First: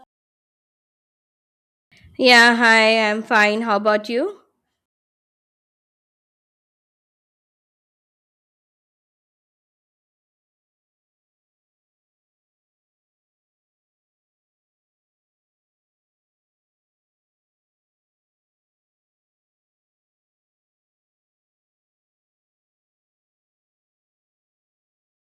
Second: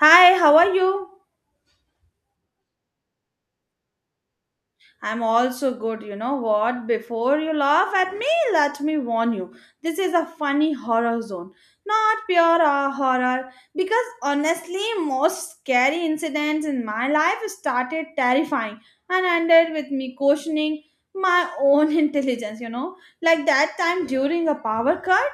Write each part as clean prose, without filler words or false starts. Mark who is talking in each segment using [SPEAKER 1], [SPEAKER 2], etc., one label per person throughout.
[SPEAKER 1] Hi, how are you?
[SPEAKER 2] Yeah, hi, I'm fine. How about you?
[SPEAKER 1] I'm also good. You know what? Before you laugh at me, let me warn you. This is a funny horror zone, not pure horror. Because honestly, most scary incidents in my life started terrifying and ended with me questioning my own intelligence, you know? Like that time during a power cut.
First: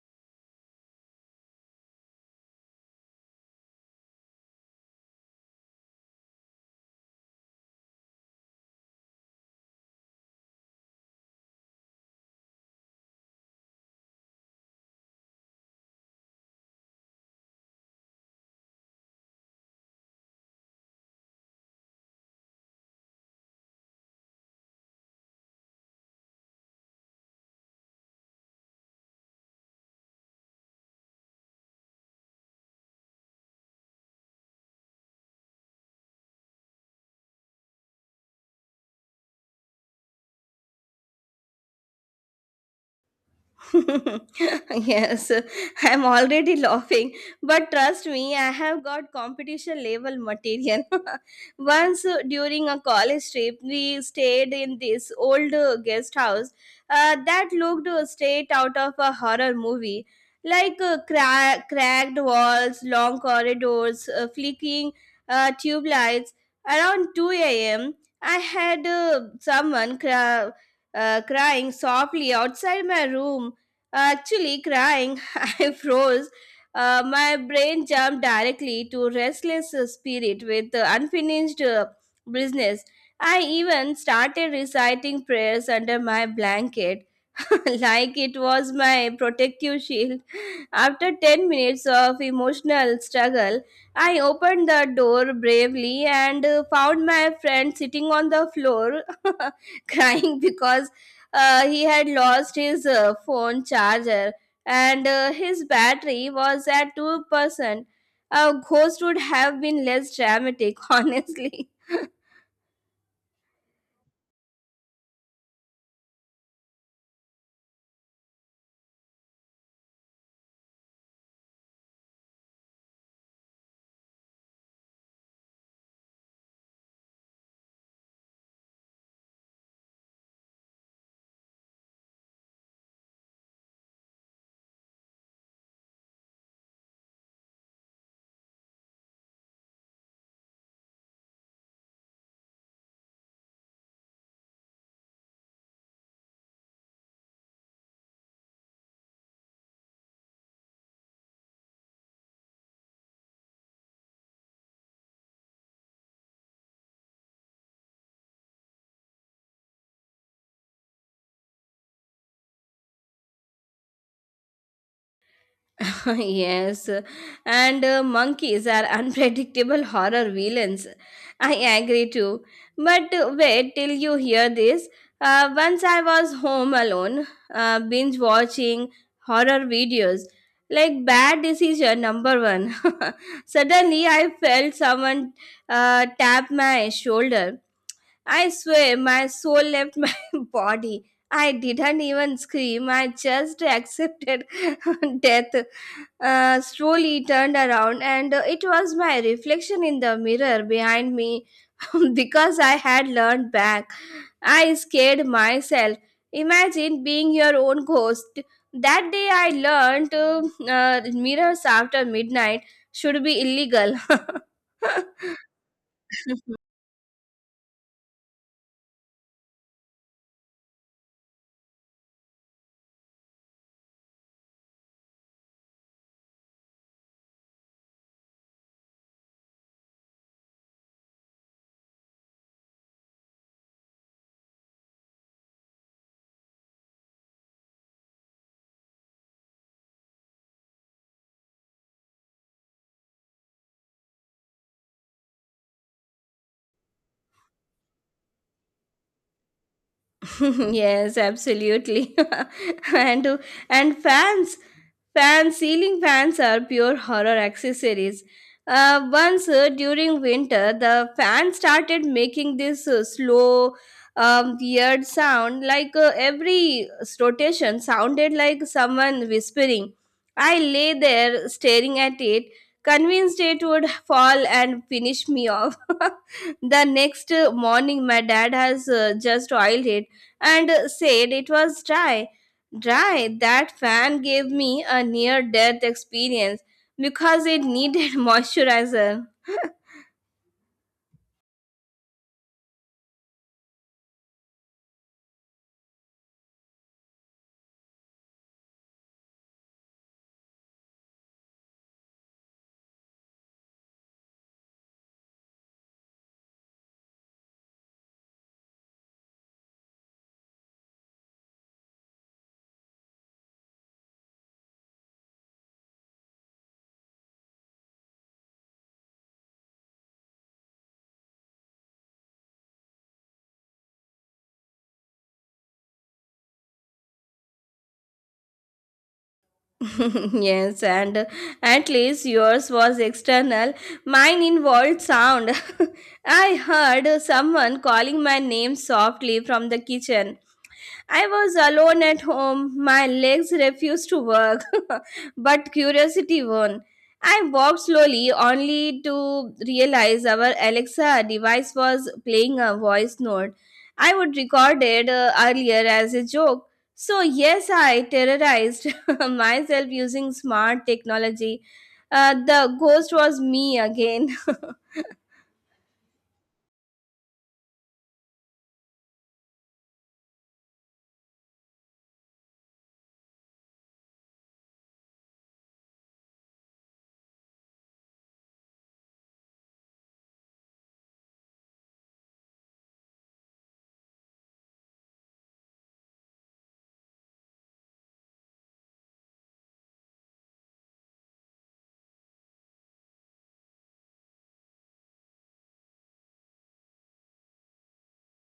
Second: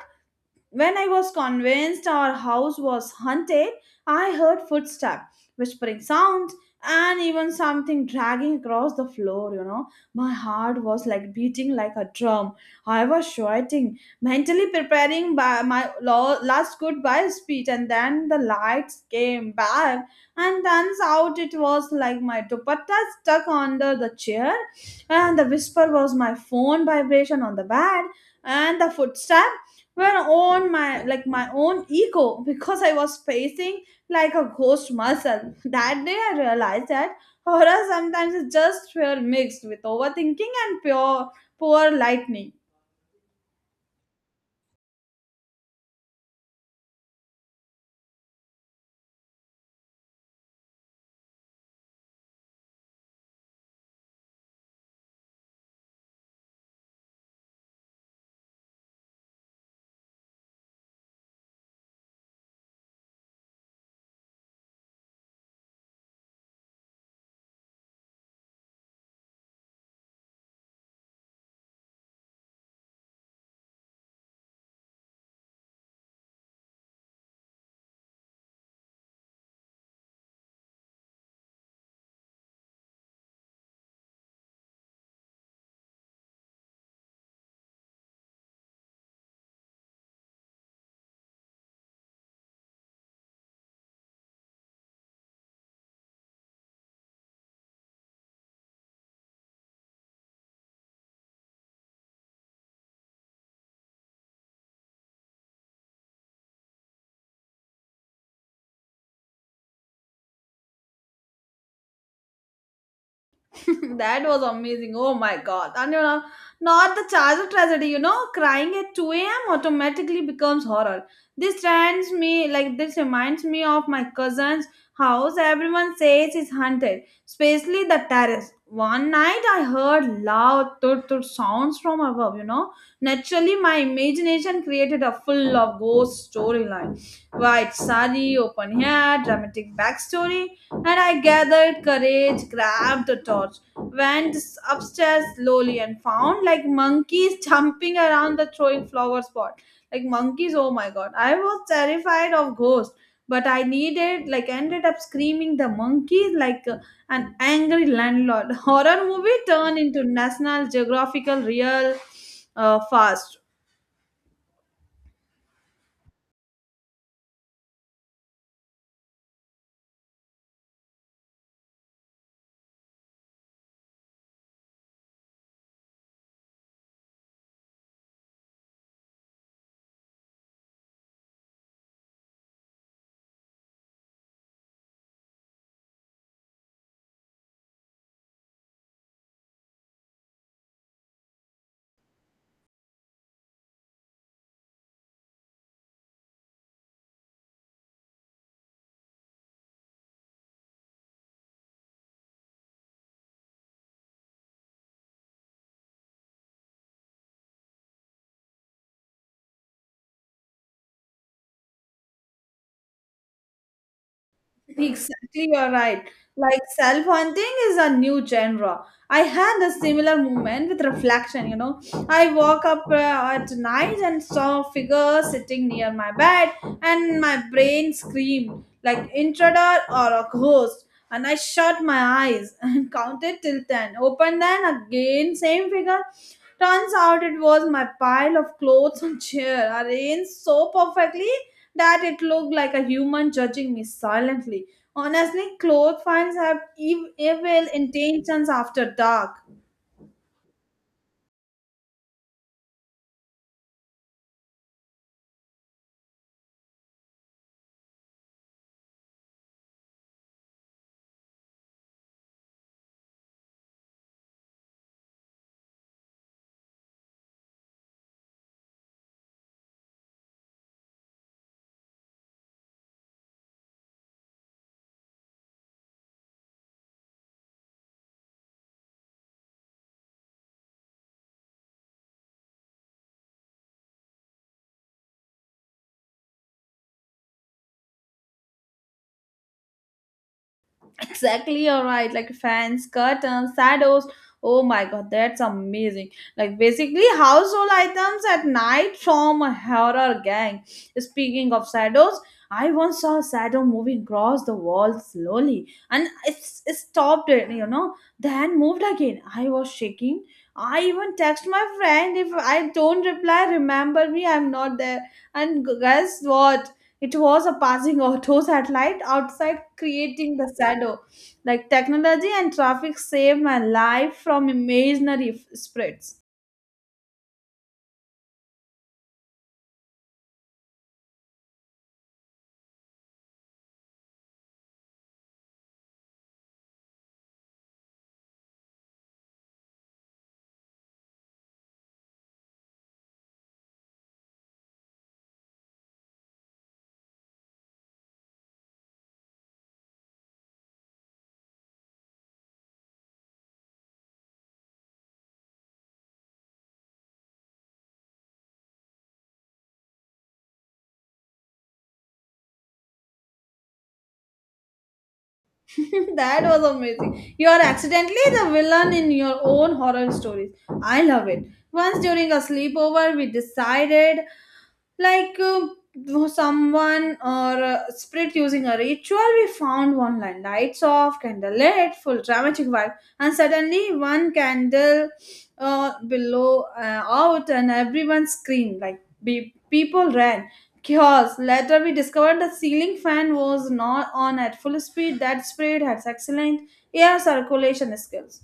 [SPEAKER 1] When I was convinced our house was haunted, I heard footsteps, whispering sounds, and even something dragging across the floor. My heart was like beating like a drum. I was shouting, mentally preparing by my last goodbye speech, and then the lights came back, and turns out it was like my dupatta stuck under the chair, and the whisper was my phone vibration on the bed, and the footstep were on my like my own ego because I was facing like a ghost muscle. That day I realized that horror sometimes is just fear mixed with overthinking and pure poor lightning.
[SPEAKER 2] Yes, I'm already laughing, but trust me, I have got competition level material. Once during a college trip, we stayed in this old guest house that looked straight out of a horror movie. Like cracked walls, long corridors, flicking tube lights. Around 2 a.m., I had crying softly outside my room. Actually, crying, I froze. My brain jumped directly to restless spirit with unfinished business. I even started reciting prayers under my blanket, like it was my protective shield. After 10 minutes of emotional struggle, I opened the door bravely and found my friend sitting on the floor crying because he had lost his phone charger, and his battery was at 2%. A ghost would have been less dramatic, honestly.
[SPEAKER 1] That was amazing. Oh my god. And not the charger tragedy, crying at 2 a.m. automatically becomes horror. This reminds me of my cousin's house everyone says is haunted, especially the terrace. One night I heard loud tut tut sounds from above. Naturally my imagination created a full of ghost storyline. White sari, open hair, dramatic backstory, and I gathered courage, grabbed the torch, went upstairs slowly and found like monkeys jumping around the throwing flowers pot. Like monkeys, oh my god. I was terrified of ghosts, but I needed like ended up screaming the monkeys like an angry landlord. Horror movie turned into National Geographical real fast.
[SPEAKER 2] yes, and Monkeys are unpredictable horror villains. I agree too. But wait till you hear this. Once I was home alone, binge watching horror videos. Like bad decision number one. Suddenly, I felt someone tap my shoulder. I swear my soul left my body. I didn't even scream. I just accepted death. Slowly turned around, and it was my reflection in the mirror behind me because I had learned back. I scared myself. Imagine being your own ghost. That day I learned mirrors after midnight should be illegal.
[SPEAKER 1] Exactly, you're right. Like self hunting is a new genre. I had a similar moment with reflection. I woke up at night and saw a figure sitting near my bed, and my brain screamed like intruder or a ghost. And I shut my eyes and counted till 10. Opened then again, same figure. Turns out it was my pile of clothes on chair arranged so perfectly that it looked like a human judging me silently. Honestly, clothes fans have evil intentions after dark.
[SPEAKER 2] yes, absolutely. and and ceiling fans are pure horror accessories. Once during winter, the fan started making this slow, weird sound. Like every rotation sounded like someone whispering. I lay there staring at it, convinced it would fall and finish me off. The next morning, my dad has just oiled it and said it was dry. Dry. That fan gave me a near death experience because it needed moisturizer.
[SPEAKER 1] Exactly, all right. Like fans, curtains, shadows. Oh my god, that's amazing. Like basically household items at night from a horror gang. Speaking of shadows, I once saw a shadow moving across the wall slowly and it stopped it, then moved again. I was shaking. I even text my friend if I don't reply, remember me, I'm not there. And guess what? It was a passing auto satellite outside creating the shadow. Like technology and traffic saved my life from imaginary spreads.
[SPEAKER 2] yes, and at least yours was external. Mine involved sound. I heard someone calling my name softly from the kitchen. I was alone at home. My legs refused to work, but curiosity won. I walked slowly only to realize our Alexa device was playing a voice note. I would record it earlier as a joke. So, yes, I terrorized myself using smart technology. The ghost was me again.
[SPEAKER 1] That was amazing. You are accidentally the villain in your own horror stories. I love it. Once during a sleepover, we decided like someone or a spirit using a ritual we found one line, lights off, candle lit, full dramatic vibe. And suddenly one candle below out and everyone screamed like people ran chaos. Later we discovered the ceiling fan was not on at full speed. That spirit has excellent air circulation skills.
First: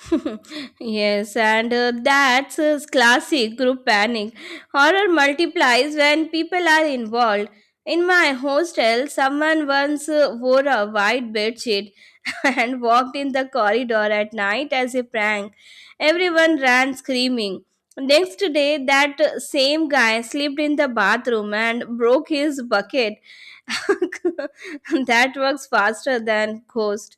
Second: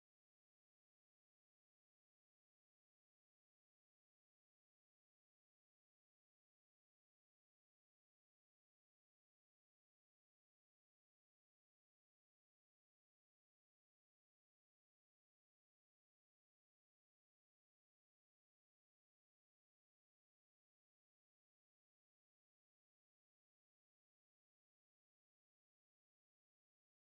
[SPEAKER 2] yes, and that's Classic group panic. Horror multiplies when people are involved. In my hostel, someone once wore a white bedsheet and walked in the corridor at night as a prank. Everyone ran screaming. Next day, that same guy slipped in the bathroom and broke his bucket. That works faster than ghost.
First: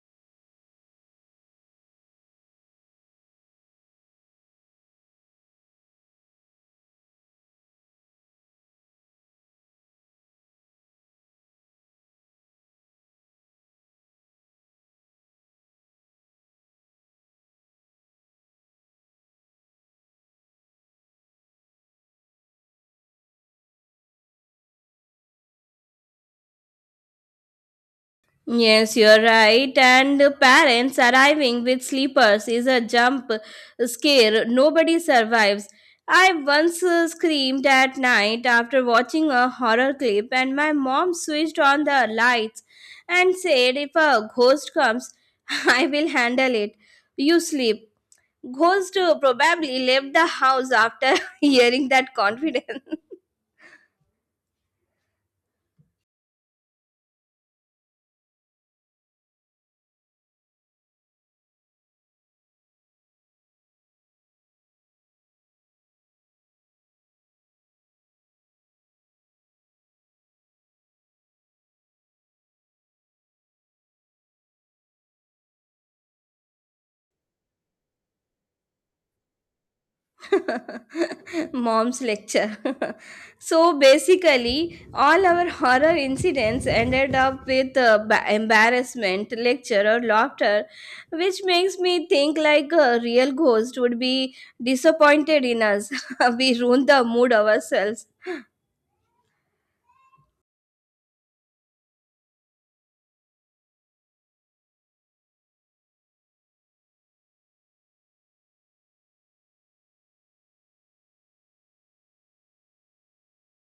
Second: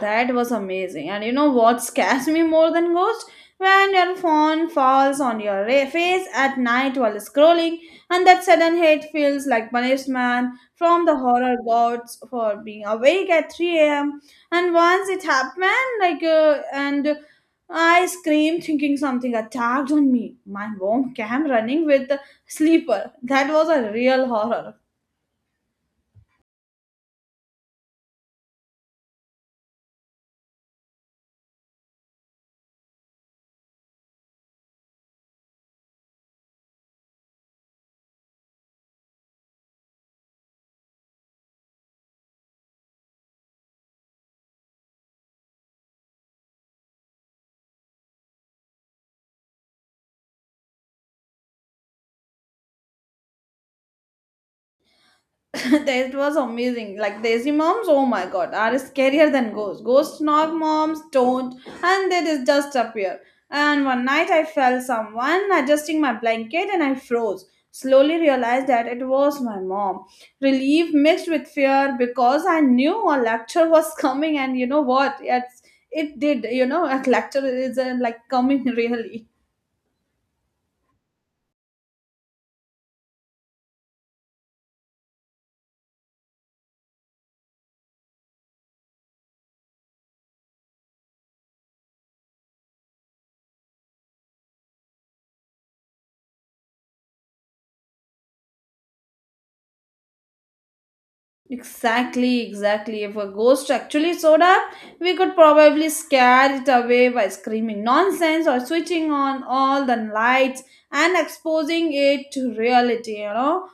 [SPEAKER 1] That was amazing. And you know what scares me more than ghosts? When your phone falls on your face at night while scrolling, and that sudden hate feels like punishment from the horror gods for being awake at 3 a.m. And once it happened, like, and I screamed thinking something attacked on me. My mom came running with the sleeper. That was a real horror.
[SPEAKER 2] Yes, you're right. And the parents arriving with sleepers is a jump scare. Nobody survives. I once screamed at night after watching a horror clip, and my mom switched on the lights and said, "If a ghost comes, I will handle it. You sleep." Ghost probably left the house after hearing that confidence.
[SPEAKER 1] That was amazing. Like Desi moms, oh my god, are scarier than ghosts. Ghosts knock, moms don't, and they just appear. And one night I felt someone adjusting my blanket and I froze. Slowly realized that it was my mom. Relief mixed with fear because I knew a lecture was coming, and you know what? It did. A lecture is like coming really.
[SPEAKER 2] Mom's lecture. So basically, all our horror incidents ended up with embarrassment, lecture, or laughter, which makes me think like a real ghost would be disappointed in us. We ruin the mood ourselves.
[SPEAKER 1] Exactly, exactly. If a ghost actually showed up, we could probably scare it away by screaming nonsense or switching on all the lights and exposing it to reality.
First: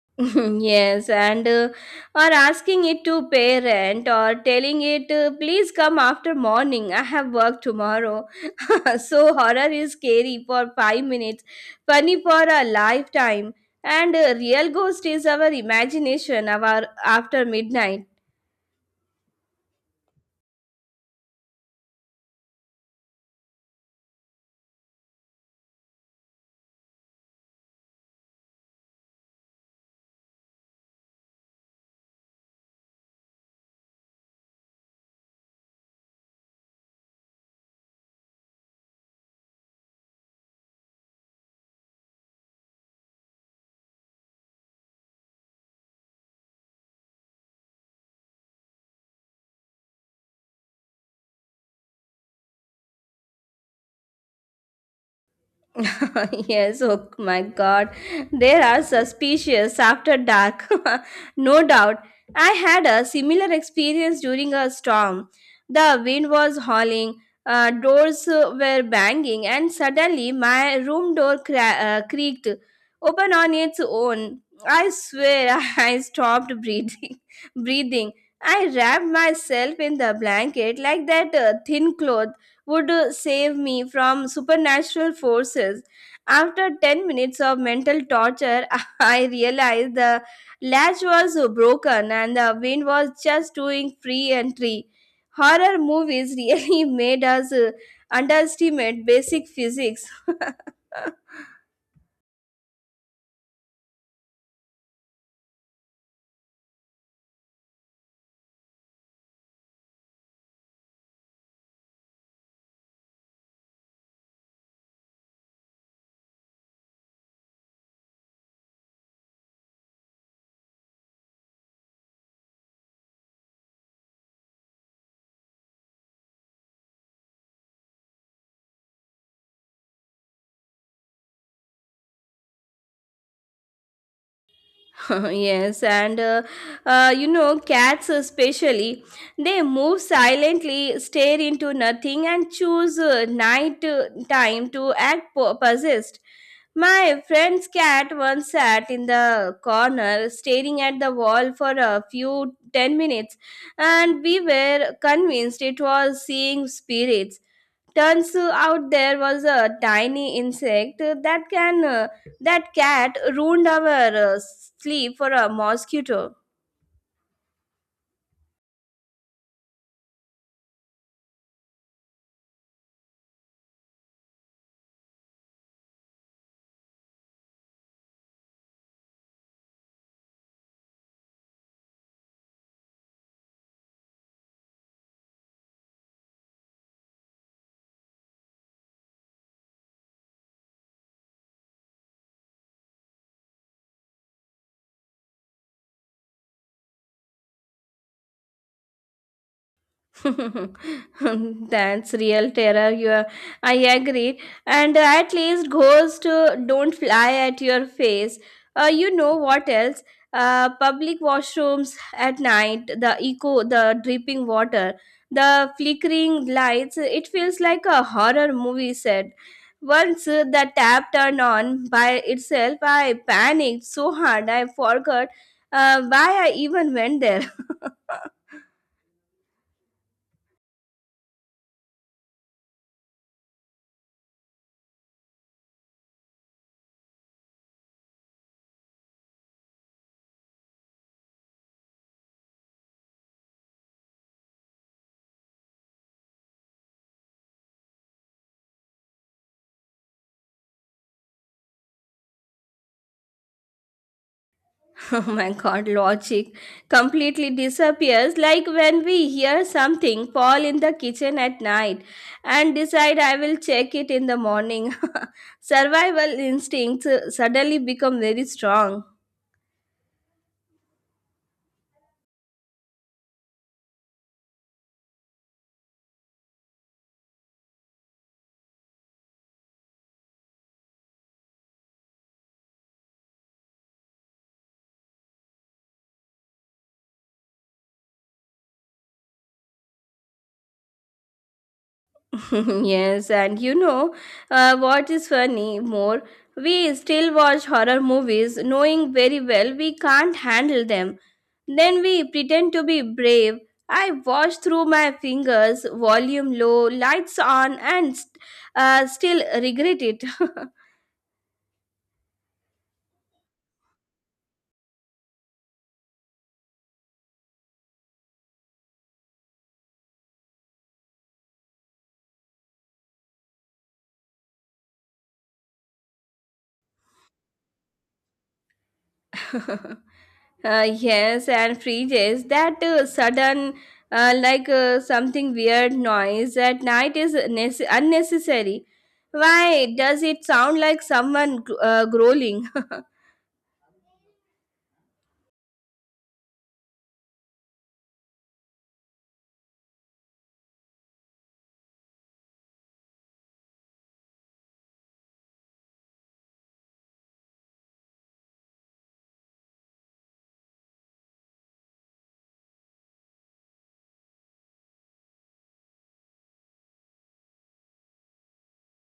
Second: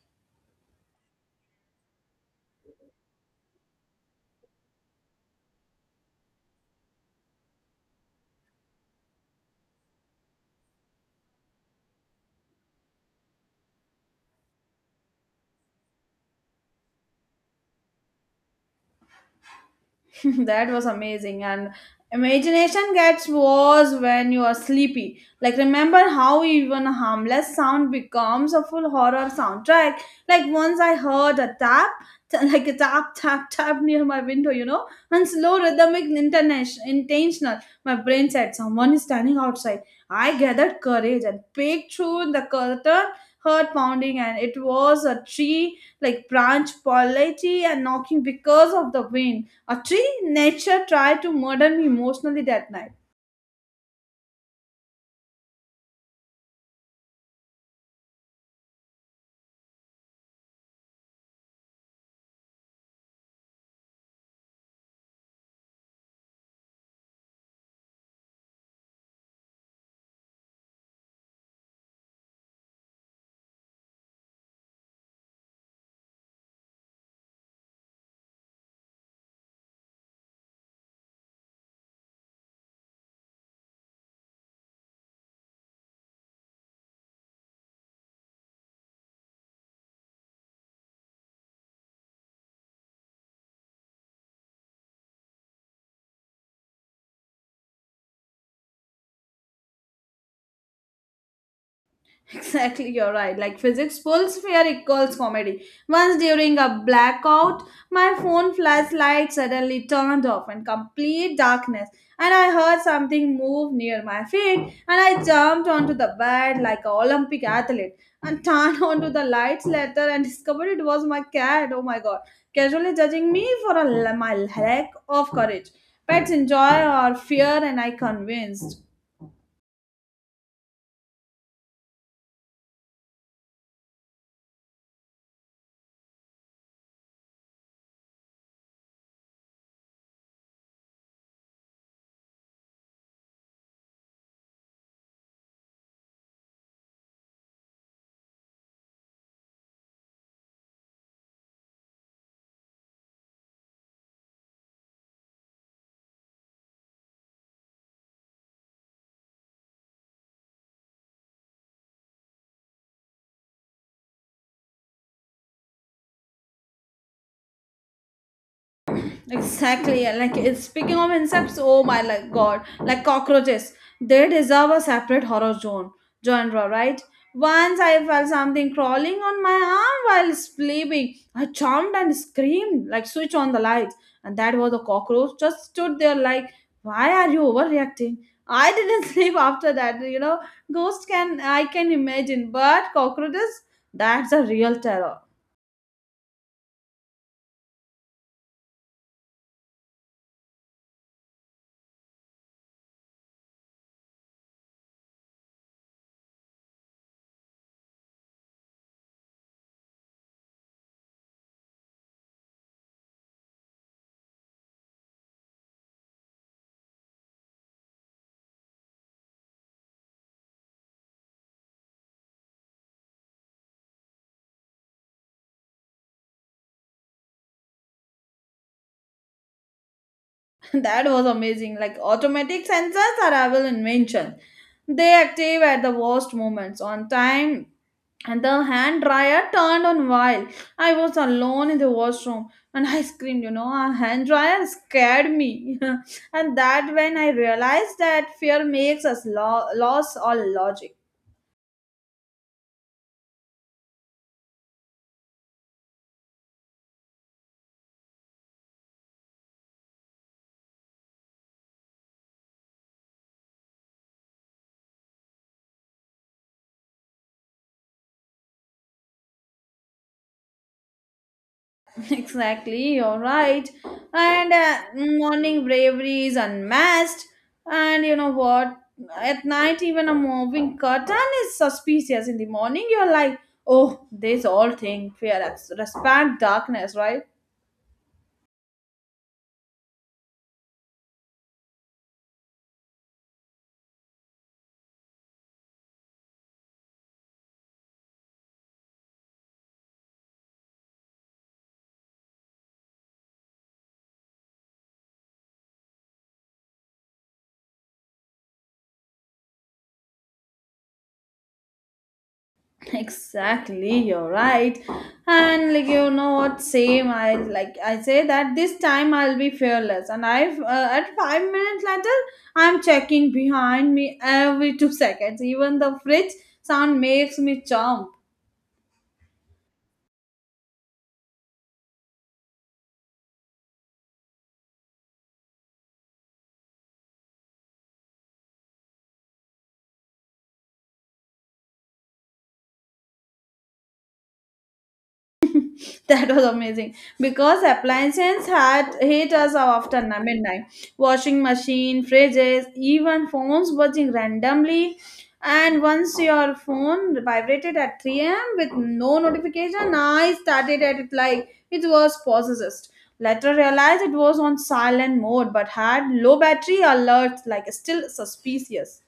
[SPEAKER 2] yes, and Or asking it to pay rent or telling it, please come after morning. I have work tomorrow. So horror is scary for 5 minutes, funny for a lifetime, and real ghost is our imagination our after midnight.
[SPEAKER 1] That was amazing. And imagination gets worse when you are sleepy, like remember how even a harmless sound becomes a full horror soundtrack. Like once I heard a tap like a tap tap tap near my window, and slow rhythmic international intentional, my brain said someone is standing outside. I gathered courage and peeked through the curtain, heard pounding, and it was a tree like branch polity and knocking because of the wind. Actually, nature tried to murder me emotionally that night.
[SPEAKER 2] yes, oh my god, there are suspicious after dark. no doubt. I had a similar experience during a storm. The wind was howling, doors were banging, and suddenly my room door creaked open on its own. I swear I stopped breathing. breathing. I wrapped myself in the blanket like that thin cloth would save me from supernatural forces. After 10 minutes of mental torture, I realized the latch was broken and the wind was just doing free entry. Horror movies really made us underestimate basic physics.
[SPEAKER 1] Exactly, you're right. Like physics pulls fear equals comedy. Once during a blackout, my phone flashlight suddenly turned off in complete darkness, and I heard something move near my feet, and I jumped onto the bed like an Olympic athlete and turned onto the lights later and discovered it was my cat. Oh my god. Casually judging me for my lack of courage. Pets enjoy our fear, and I convinced.
[SPEAKER 2] yes, and You know, cats especially, they move silently, stare into nothing, and choose night time to act possessed. My friend's cat once sat in the corner, staring at the wall for a few 10 minutes, and we were convinced it was seeing spirits. Turns out there was a tiny insect that can that cat ruined our sleep for a mosquito.
[SPEAKER 1] Exactly. Yeah, like it's speaking of insects, oh my like god, like cockroaches. They deserve a separate horror zone genre, right? Once I felt something crawling on my arm while sleeping. I jumped and screamed, like switch on the lights. And that was a cockroach. Just stood there like, why are you overreacting? I didn't sleep after that. Ghosts can I can imagine, but cockroaches, that's a real terror.
[SPEAKER 2] That's real terror. You are, I agree. And at least ghosts don't fly at your face. You know what else? Public washrooms at night, the echo, the dripping water, the flickering lights. It feels like a horror movie set. Once the tap turned on by itself, I panicked so hard I forgot why I even went there.
[SPEAKER 1] That was amazing. Like automatic sensors are our invention. They active at the worst moments on time. And the hand dryer turned on while I was alone in the washroom and I screamed, a hand dryer scared me. And that when I realized that fear makes us lose all logic.
[SPEAKER 2] Oh my god, logic completely disappears like when we hear something fall in the kitchen at night and decide I will check it in the morning. Survival instincts suddenly become very strong.
[SPEAKER 1] Exactly, you're right. And morning bravery is unmasked. And you know what? At night, even a moving curtain is suspicious. In the morning, you're like, oh, this all thing fear, respect darkness, right?
[SPEAKER 2] yes, and you know What is funny more? We still watch horror movies knowing very well we can't handle them. Then we pretend to be brave. I watch through my fingers, volume low, lights on, and still regret it.
[SPEAKER 1] Exactly, you're right. And like you know what, same. I like I say that this time I'll be fearless, and I've at 5 minutes later I'm checking behind me every 2 seconds. Even the fridge sound makes me jump.
[SPEAKER 2] Yes, and freezes. That sudden, like something weird noise at night is unnecessary. Why does it sound like someone growling?
[SPEAKER 1] That was amazing because appliances had hit us after midnight. Washing machine, fridges, even phones buzzing randomly. And once your phone vibrated at 3 a.m. with no notification, I started at it like it was possessed. Later realized it was on silent mode but had low battery alerts like still suspicious.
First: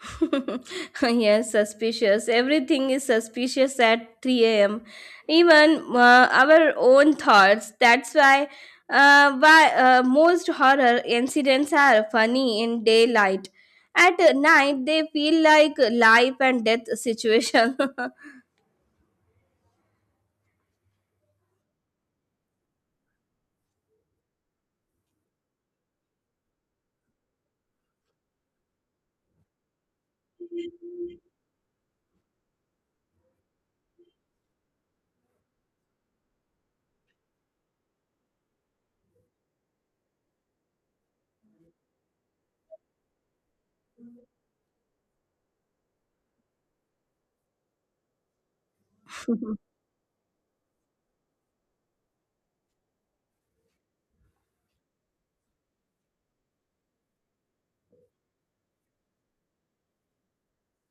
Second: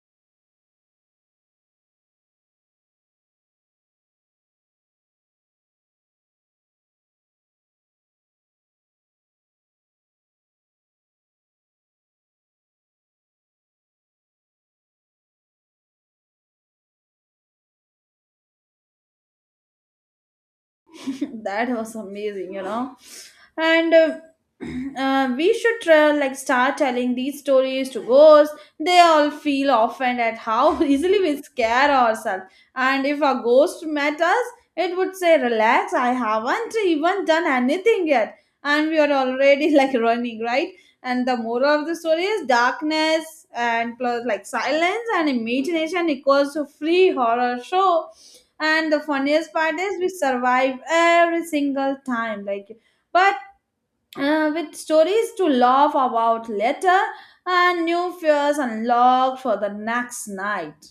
[SPEAKER 2] yes, suspicious. Everything is suspicious at 3 a.m. Even our own thoughts. That's why most horror incidents are funny in daylight. At night, they feel like life and death situation.
[SPEAKER 1] That was amazing. And we should try, like start telling these stories to ghosts. They all feel offended at how easily we scare ourselves. And if a ghost met us, it would say relax, I haven't even done anything yet, and we are already like running, right? And the moral of the story is darkness and plus like silence and imagination equals to free horror show. And the funniest part is we survive every single time, like, but with stories to laugh about later and new fears unlocked for the next night.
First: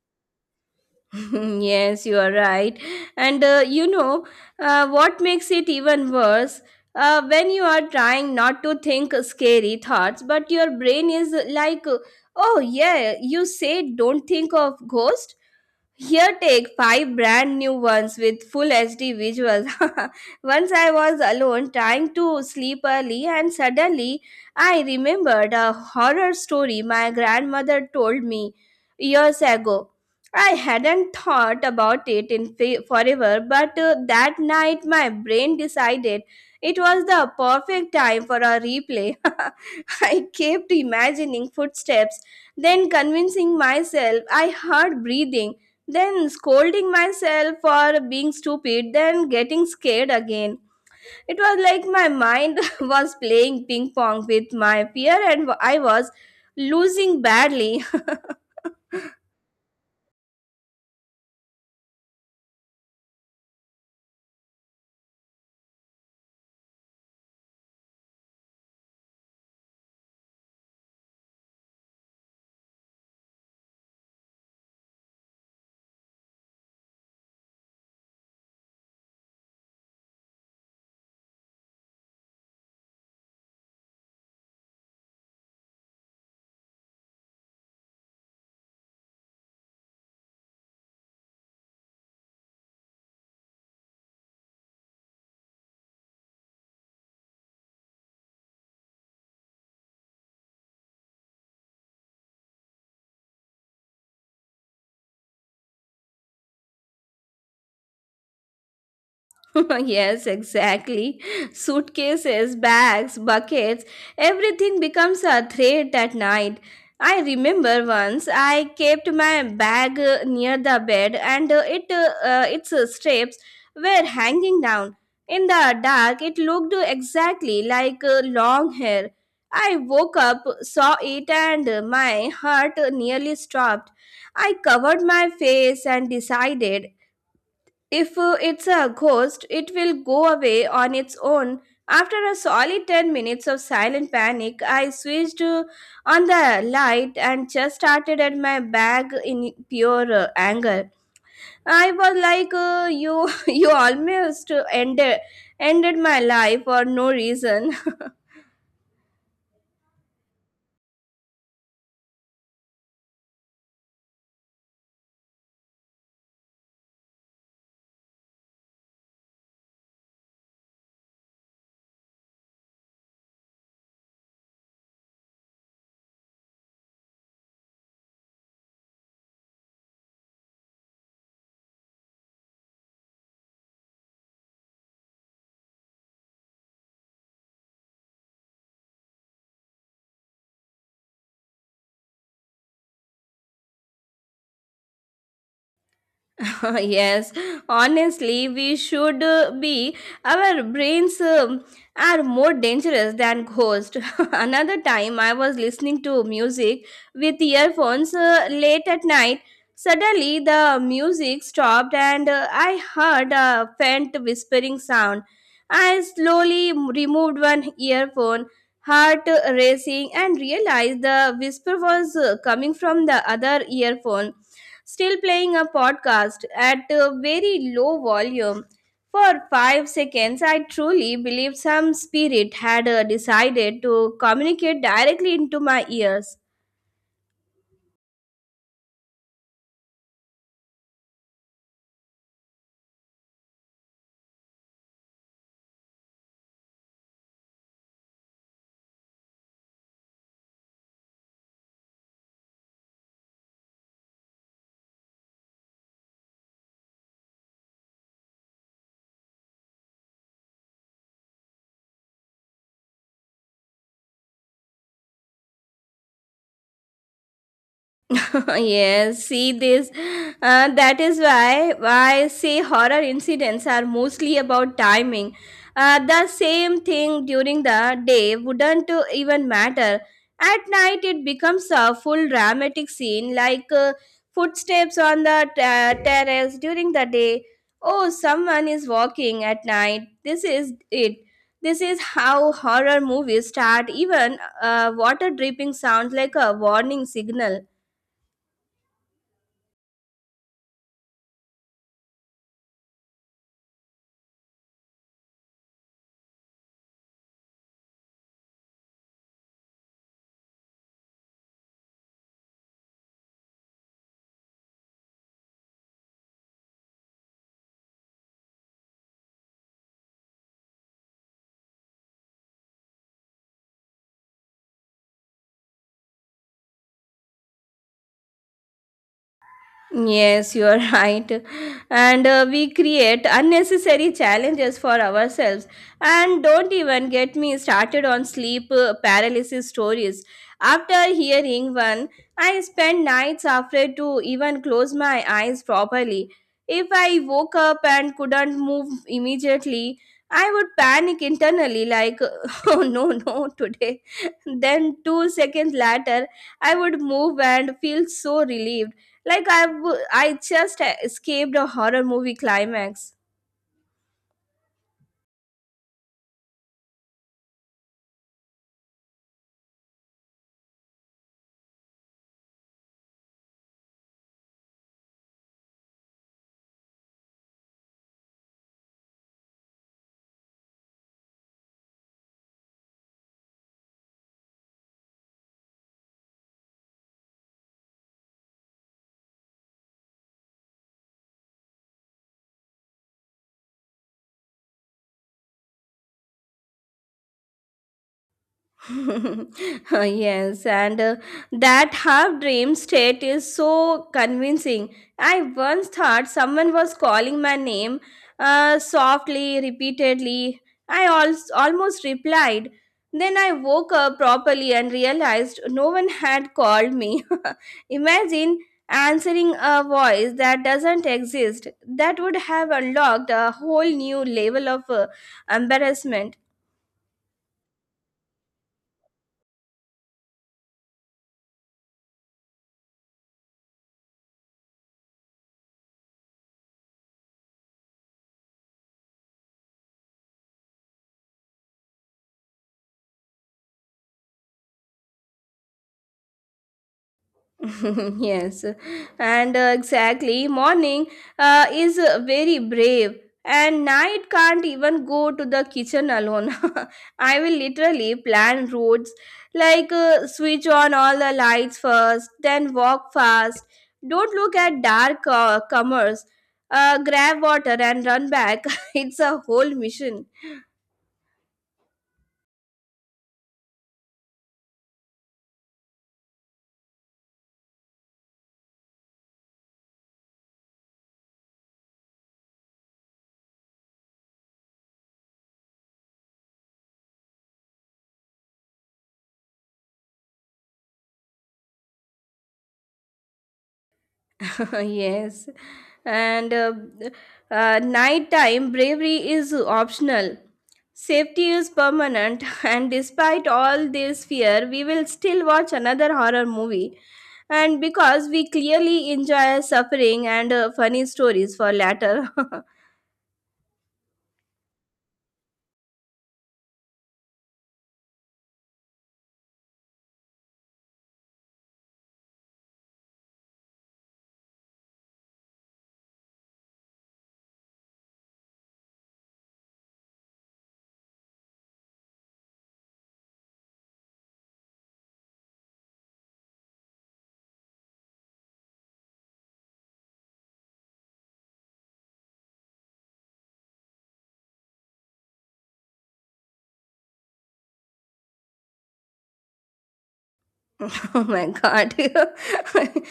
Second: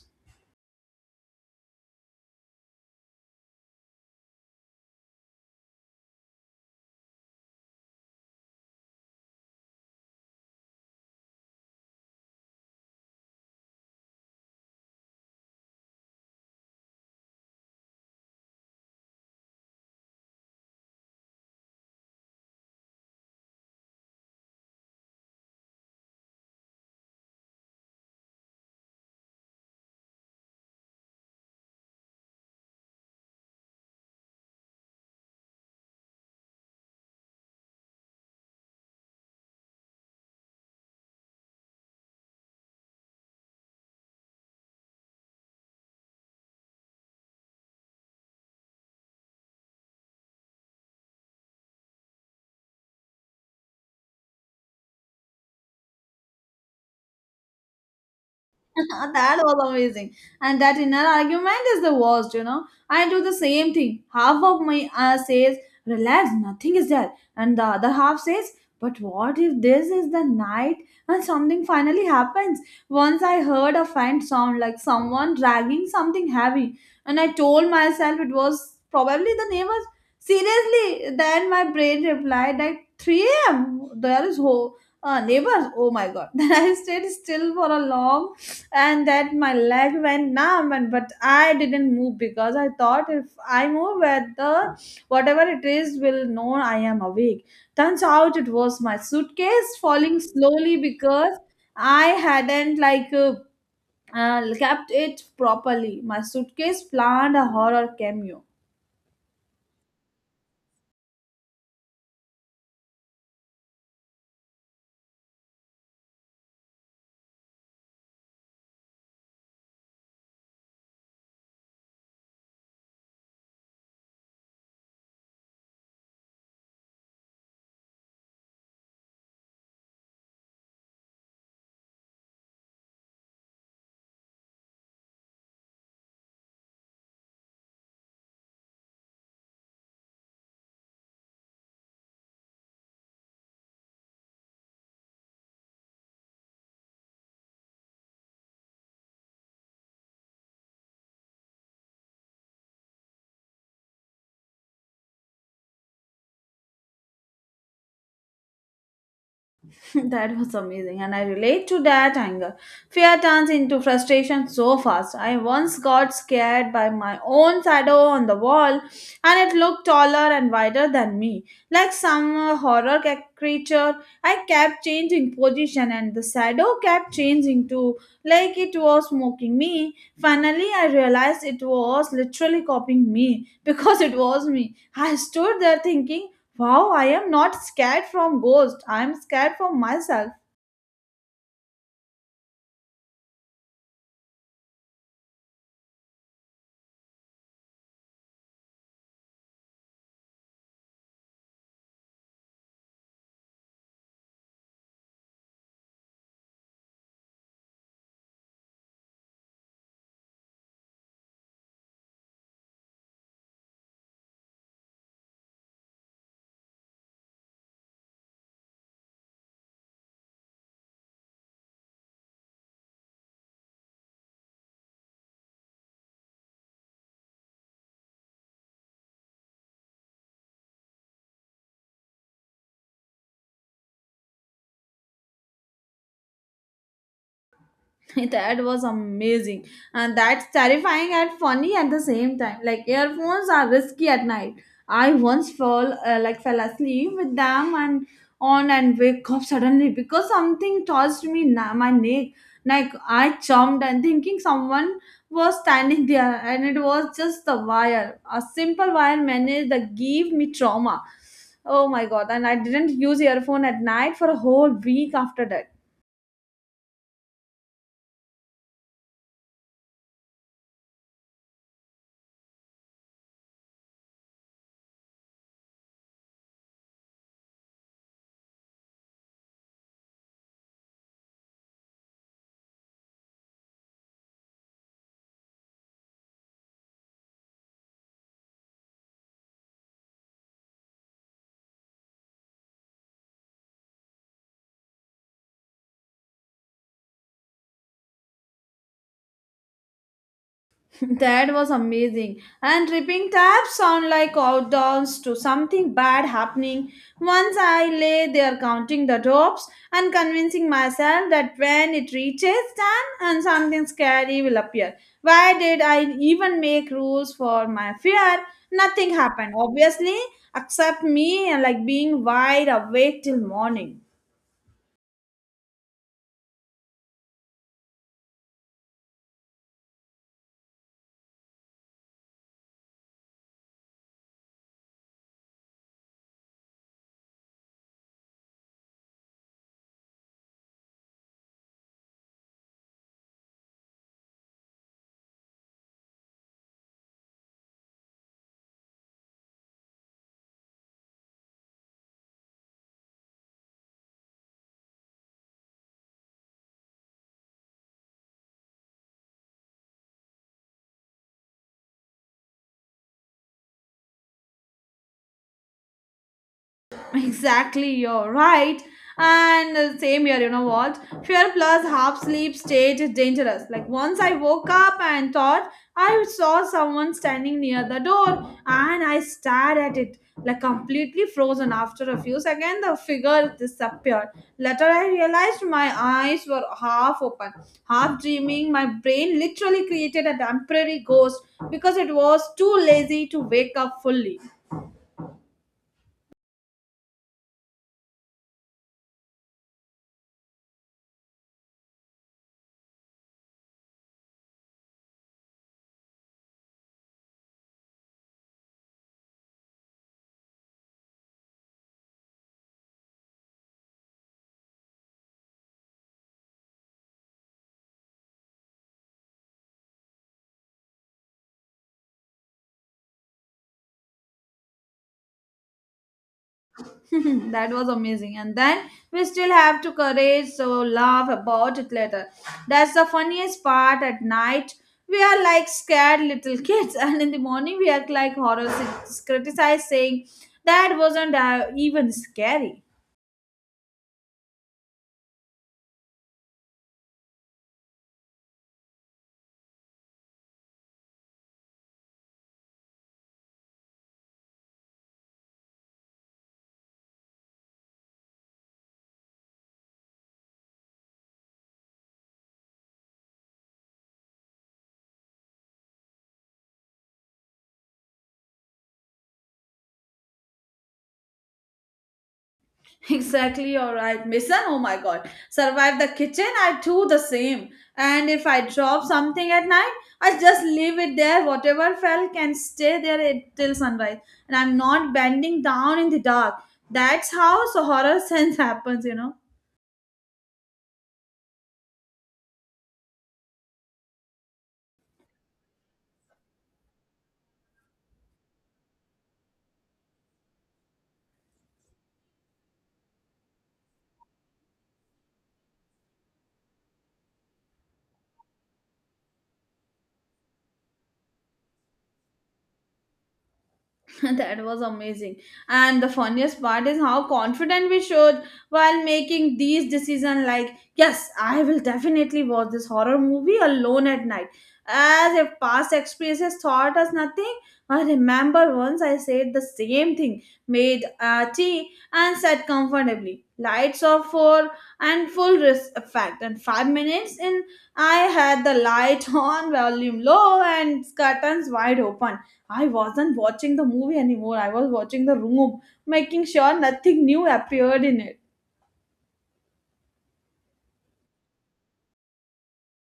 [SPEAKER 2] yes, you are right. And what makes it even worse? When you are trying not to think scary thoughts, but your brain is like, oh, yeah, you said don't think of ghost. Here, take five brand new ones with full HD visuals. Once I was alone trying to sleep early, and suddenly I remembered a horror story my grandmother told me years ago. I hadn't thought about it in forever, but that night my brain decided it was the perfect time for a replay. I kept imagining footsteps, then convincing myself I heard breathing, then scolding myself for being stupid, then getting scared again. It was like my mind was playing ping pong with my fear and I was losing badly.
[SPEAKER 1] That was amazing. And that inner argument is the worst. I do the same thing. Half of my says, relax, nothing is there. And the other half says, but what if this is the night and something finally happens? Once I heard a faint sound like someone dragging something heavy. And I told myself it was probably the neighbors. Seriously, then my brain replied like 3 a.m. There is neighbors. Oh my god. Then I stayed still for a long, and then my leg went numb, and but I didn't move because I thought if I move at the whatever it is will know I am awake. Turns out it was my suitcase falling slowly because I hadn't like kept it properly. My suitcase planned a horror cameo.
[SPEAKER 2] yes, exactly. Suitcases, bags, buckets, everything becomes a threat at night. I remember once I kept my bag near the bed and it its straps were hanging down. In the dark, it looked exactly like long hair. I woke up, saw it, and my heart nearly stopped. I covered my face and decided if it's a ghost, it will go away on its own. After a solid 10 minutes of silent panic, I switched on the light and just started at my bag in pure anger. I was like, you, you ended my life for no reason.
[SPEAKER 1] That was amazing, and I relate to that anger. Fear turns into frustration so fast. I once got scared by my own shadow on the wall, and it looked taller and wider than me, like some horror creature. I kept changing position, and the shadow kept changing too, like it was mocking me. Finally, I realized it was literally copying me because it was me. I stood there thinking, wow, I am not scared from ghosts. I am scared from myself.
[SPEAKER 2] yes, honestly, we should be. Our brains are more dangerous than ghosts. Another time, I was listening to music with earphones late at night. Suddenly, the music stopped and I heard a faint whispering sound. I slowly removed one earphone, heart racing, and realized the whisper was coming from the other earphone still playing a podcast at a very low volume. For 5 seconds, I truly believed some spirit had decided to communicate directly into my ears.
[SPEAKER 1] That was amazing, and that's terrifying and funny at the same time. Like earphones are risky at night. I once fell like fell asleep with them and on and wake up suddenly because something touched me my neck. Like I jumped and thinking someone was standing there, and it was just the wire, a simple wire managed that gave me trauma. Oh my god, and I didn't use earphone at night for a whole week after that.
[SPEAKER 2] yes, see this. That is why I say horror incidents are mostly about timing. The same thing during the day wouldn't even matter. At night, it becomes a full dramatic scene like footsteps on the terrace during the day. Oh, someone is walking at night. This is it. This is how horror movies start. Even water dripping sounds like a warning signal.
[SPEAKER 1] That was amazing. And tripping taps sound like countdowns to something bad happening. Once I lay there counting the drops and convincing myself that when it reaches 10 and something scary will appear. Why did I even make rules for my fear? Nothing happened, obviously, except me and like being wide awake till morning.
[SPEAKER 2] Yes, you are right. And we create unnecessary challenges for ourselves. And don't even get me started on sleep paralysis stories. After hearing one, I spent nights afraid to even close my eyes properly. If I woke up and couldn't move immediately, I would panic internally, like, oh no, no, today. Then, 2 seconds later, I would move and feel so relieved. Like I, I just escaped a horror movie climax.
[SPEAKER 1] Exactly, you're right. And same here, you know what? Fear plus half sleep state is dangerous. Like once I woke up and thought I saw someone standing near the door, and I stared at it like completely frozen. After a few seconds the figure disappeared. Later I realized my eyes were half open, half dreaming. My brain literally created a temporary ghost because it was too lazy to wake up fully.
[SPEAKER 2] yes, and That half dream state is so convincing. I once thought someone was calling my name softly, repeatedly. I almost replied. Then I woke up properly and realized no one had called me. Imagine answering a voice that doesn't exist. That would have unlocked a whole new level of embarrassment.
[SPEAKER 1] That was amazing. And then we still have to courage, so laugh about it later. That's the funniest part at night. We are like scared little kids, and in the morning we act like horror criticised, saying that wasn't even scary.
[SPEAKER 2] yes, and exactly. Morning is very brave, and night can't even go to the kitchen alone. I will literally plan routes like switch on all the lights first, then walk fast. Don't look at dark comers. Grab water and run back. It's a whole mission.
[SPEAKER 1] Exactly, all right, Mason. Oh my god, survive the kitchen. I do the same. And if I drop something at night, I just leave it there. Whatever fell can stay there till sunrise. And I'm not bending down in the dark. That's how so horror sense happens, you know.
[SPEAKER 2] Yes. And Nighttime bravery is optional. Safety is permanent, and despite all this fear, we will still watch another horror movie. And because we clearly enjoy suffering and funny stories for latter.
[SPEAKER 1] That was amazing. And the funniest part is how confident we showed while making these decisions. Like, yes, I will definitely watch this horror movie alone at night. As if past experiences taught us nothing. I remember once I said the same thing, made tea and sat comfortably. Lights off for and full risk effect. And 5 minutes in, I had the light on, volume low, and curtains wide open. I wasn't watching the movie anymore. I was watching the room, making sure nothing new appeared in it.
[SPEAKER 2] Oh my god.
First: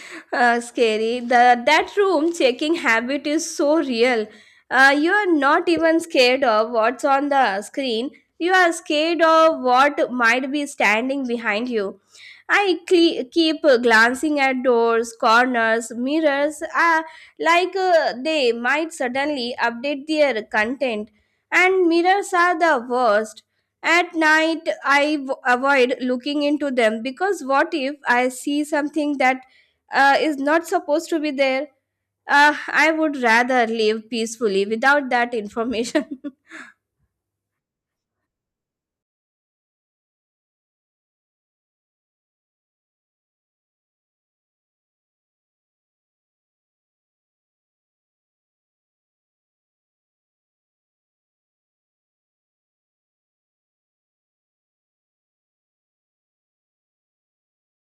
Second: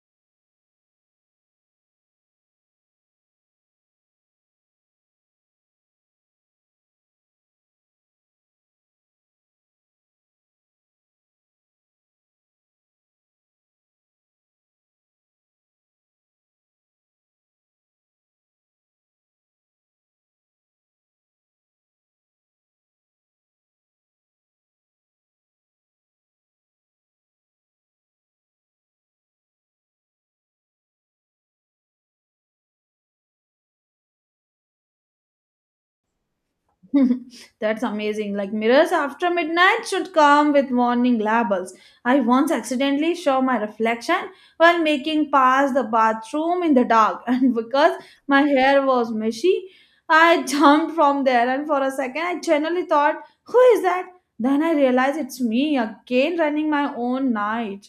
[SPEAKER 2] scary. The that room checking habit is so real. You are not even scared of what's on the screen. You are scared of what might be standing behind you. Keep glancing at doors, corners, mirrors, like they might suddenly update their content. And mirrors are the worst. At night, avoid looking into them because what if I see something that is not supposed to be there? I would rather live peacefully without that information.
[SPEAKER 1] That's amazing. Like mirrors after midnight should come with warning labels. I once accidentally saw my reflection while making past the bathroom in the dark, and because my hair was messy, I jumped from there. And for a second, I genuinely thought, "Who is that?" Then I realized it's me again running my own night.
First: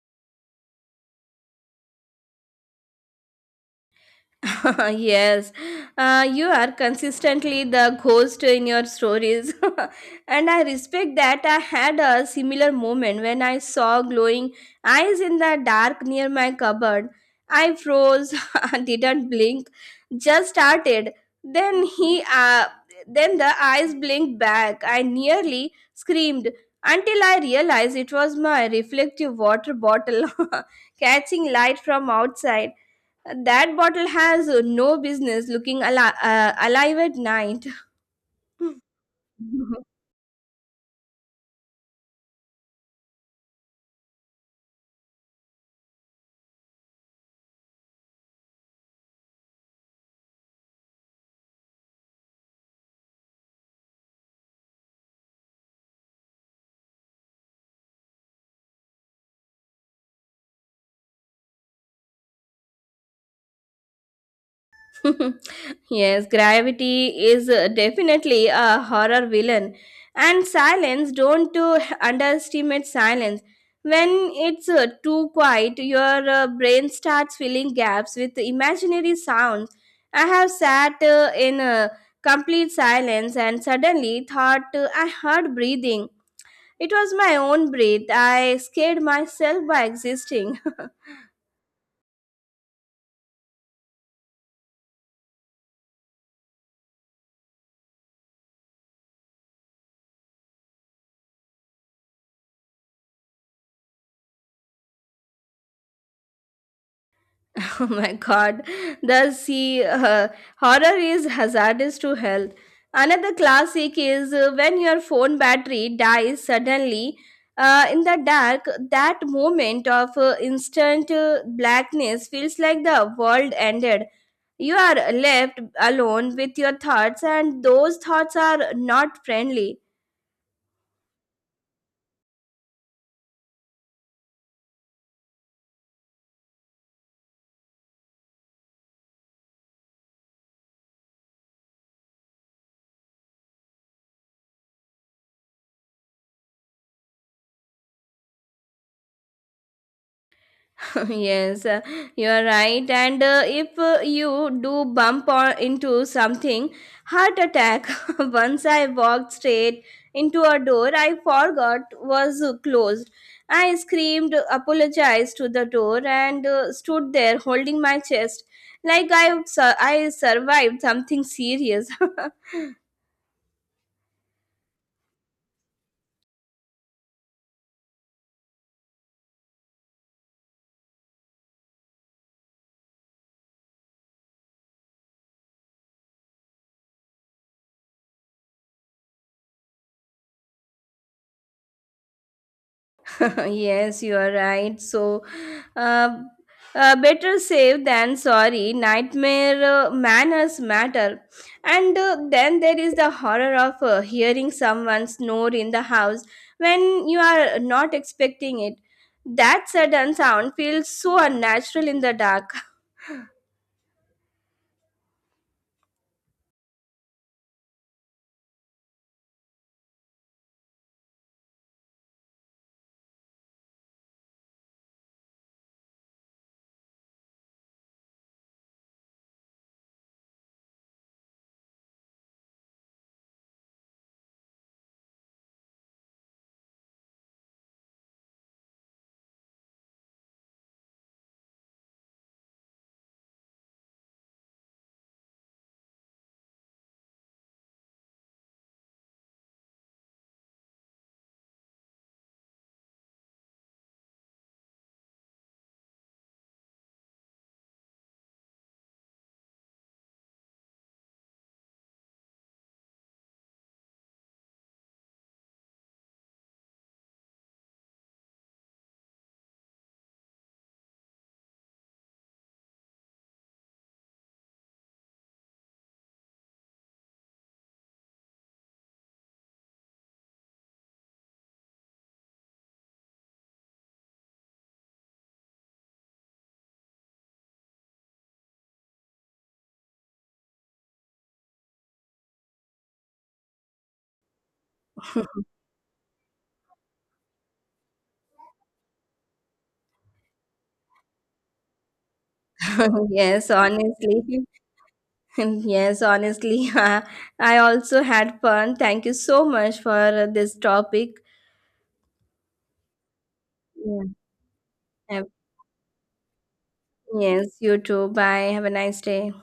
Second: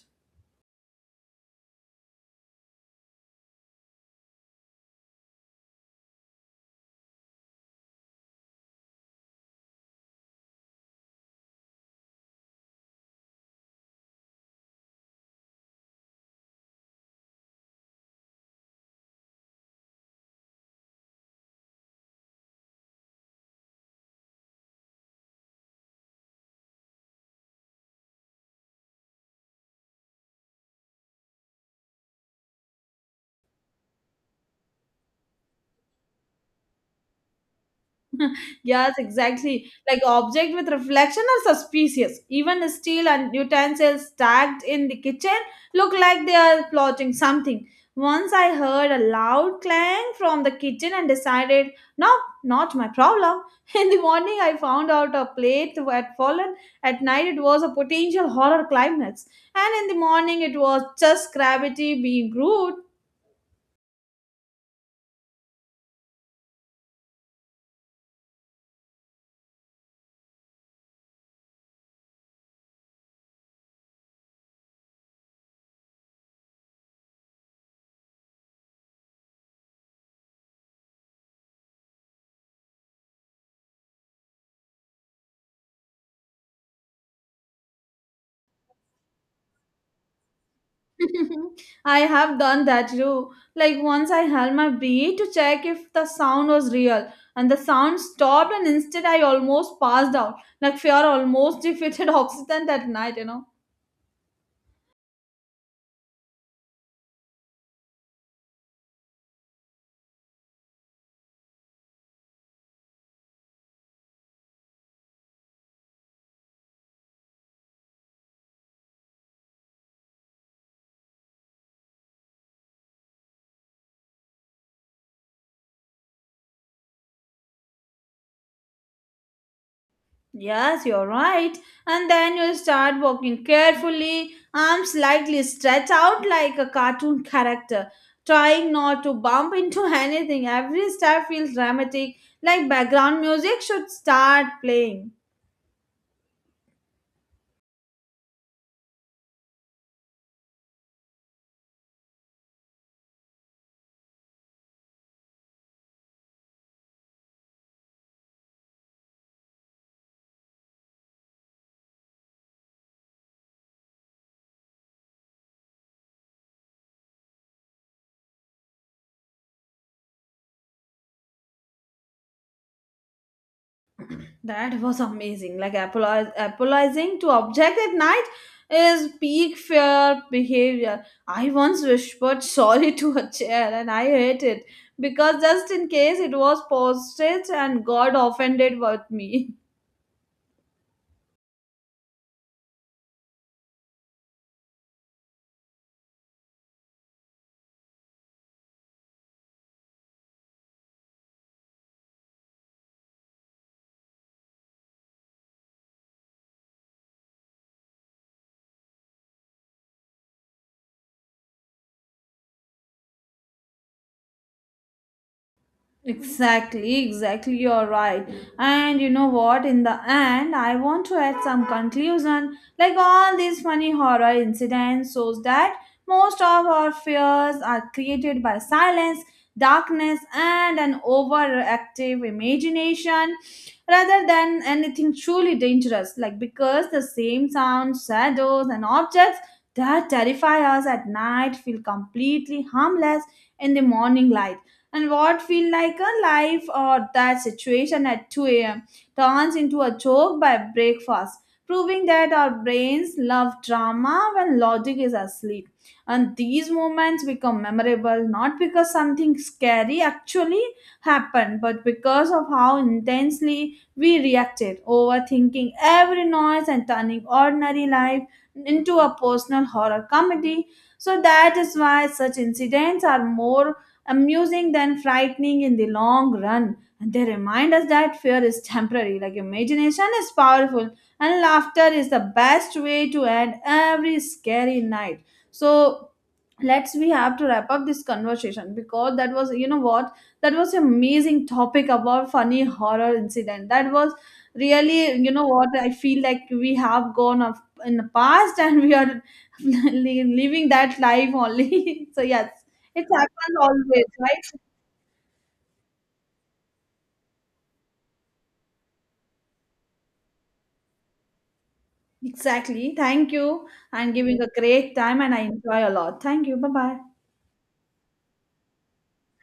[SPEAKER 2] Yes, you are consistently the ghost in your stories, and I respect that. I had a similar moment when I saw glowing eyes in the dark near my cupboard. I froze, didn't blink, just started. Then he, uh, then the eyes blinked back. I nearly screamed until I realized it was my reflective water bottle catching light from outside. That bottle has no business looking alive at night.
[SPEAKER 1] Yes, exactly. Like object with reflection are suspicious. Even steel and utensils stacked in the kitchen look like they are plotting something. Once I heard a loud clang from the kitchen and decided, no, not my problem. In the morning, I found out a plate had fallen. At night, it was a potential horror climax. And in the morning, it was just gravity being rude.
[SPEAKER 2] Yes, gravity is definitely a horror villain. And silence, don't underestimate silence. When it's too quiet, your brain starts filling gaps with imaginary sounds. I have sat in complete silence and suddenly thought I heard breathing. It was my own breath. I scared myself by existing.
[SPEAKER 1] I have done that too. Like once I held my breath to check if the sound was real, and the sound stopped, and instead I almost passed out. Like fear almost defeated oxygen that night, you know.
[SPEAKER 2] Oh my god. The sea horror is hazardous to health. Another classic is when your phone battery dies suddenly in the dark. That moment of instant blackness feels like the world ended. You are left alone with your thoughts, and those thoughts are not friendly.
[SPEAKER 1] Yes, you're right. And then you start walking carefully, arms slightly stretched out like a cartoon character, trying not to bump into anything. Every step feels dramatic, like background music should start playing.
[SPEAKER 2] Yes, you are right. And if you do bump on into something, heart attack. Once I walked straight into a door I forgot was closed. I screamed, apologized to the door, and stood there holding my chest like I survived something serious.
[SPEAKER 1] That was amazing. Like apologizing to object at night is peak fear behavior. I once whispered sorry to a chair, and I hate it because just in case it was posted and God offended with me.
[SPEAKER 2] Yes, you are right. So, uh, better safe than sorry. Nightmare manners matter. And then there is the horror of hearing someone snore in the house when you are not expecting it. That sudden sound feels so unnatural in the dark.
[SPEAKER 1] Exactly, exactly, you're right. And you know what? In the end, I want to add some conclusion. Like all these funny horror incidents shows that most of our fears are created by silence, darkness, and an overactive imagination rather than anything truly dangerous. Like because the same sounds, shadows, and objects that terrify us at night feel completely harmless in the morning light, and what feel like a life or that situation at 2 a.m. turns into a joke by breakfast, proving that our brains love drama when logic is asleep. And these moments become memorable not because something scary actually happened, but because of how intensely we reacted, overthinking every noise and turning ordinary life into a personal horror comedy. So that is why such incidents are more amusing than frightening in the long run. And they remind us that fear is temporary, like imagination is powerful, and laughter is the best way to end every scary night. So let's we have to wrap up this conversation, because that was, you know what, that was an amazing topic about funny horror incident. That was really, you know what, I feel like we have gone up in the past and we are living that life only. So yes, it
[SPEAKER 2] Yes,
[SPEAKER 1] happens always, right?
[SPEAKER 2] honestly. Yes, honestly. I also had fun. Thank you so much for this topic.
[SPEAKER 1] Exactly. Thank you. I'm giving a great time
[SPEAKER 2] Yeah.
[SPEAKER 1] and I enjoy a lot. Thank you. Bye bye.
[SPEAKER 2] Yes, you too. Bye. Have a nice day.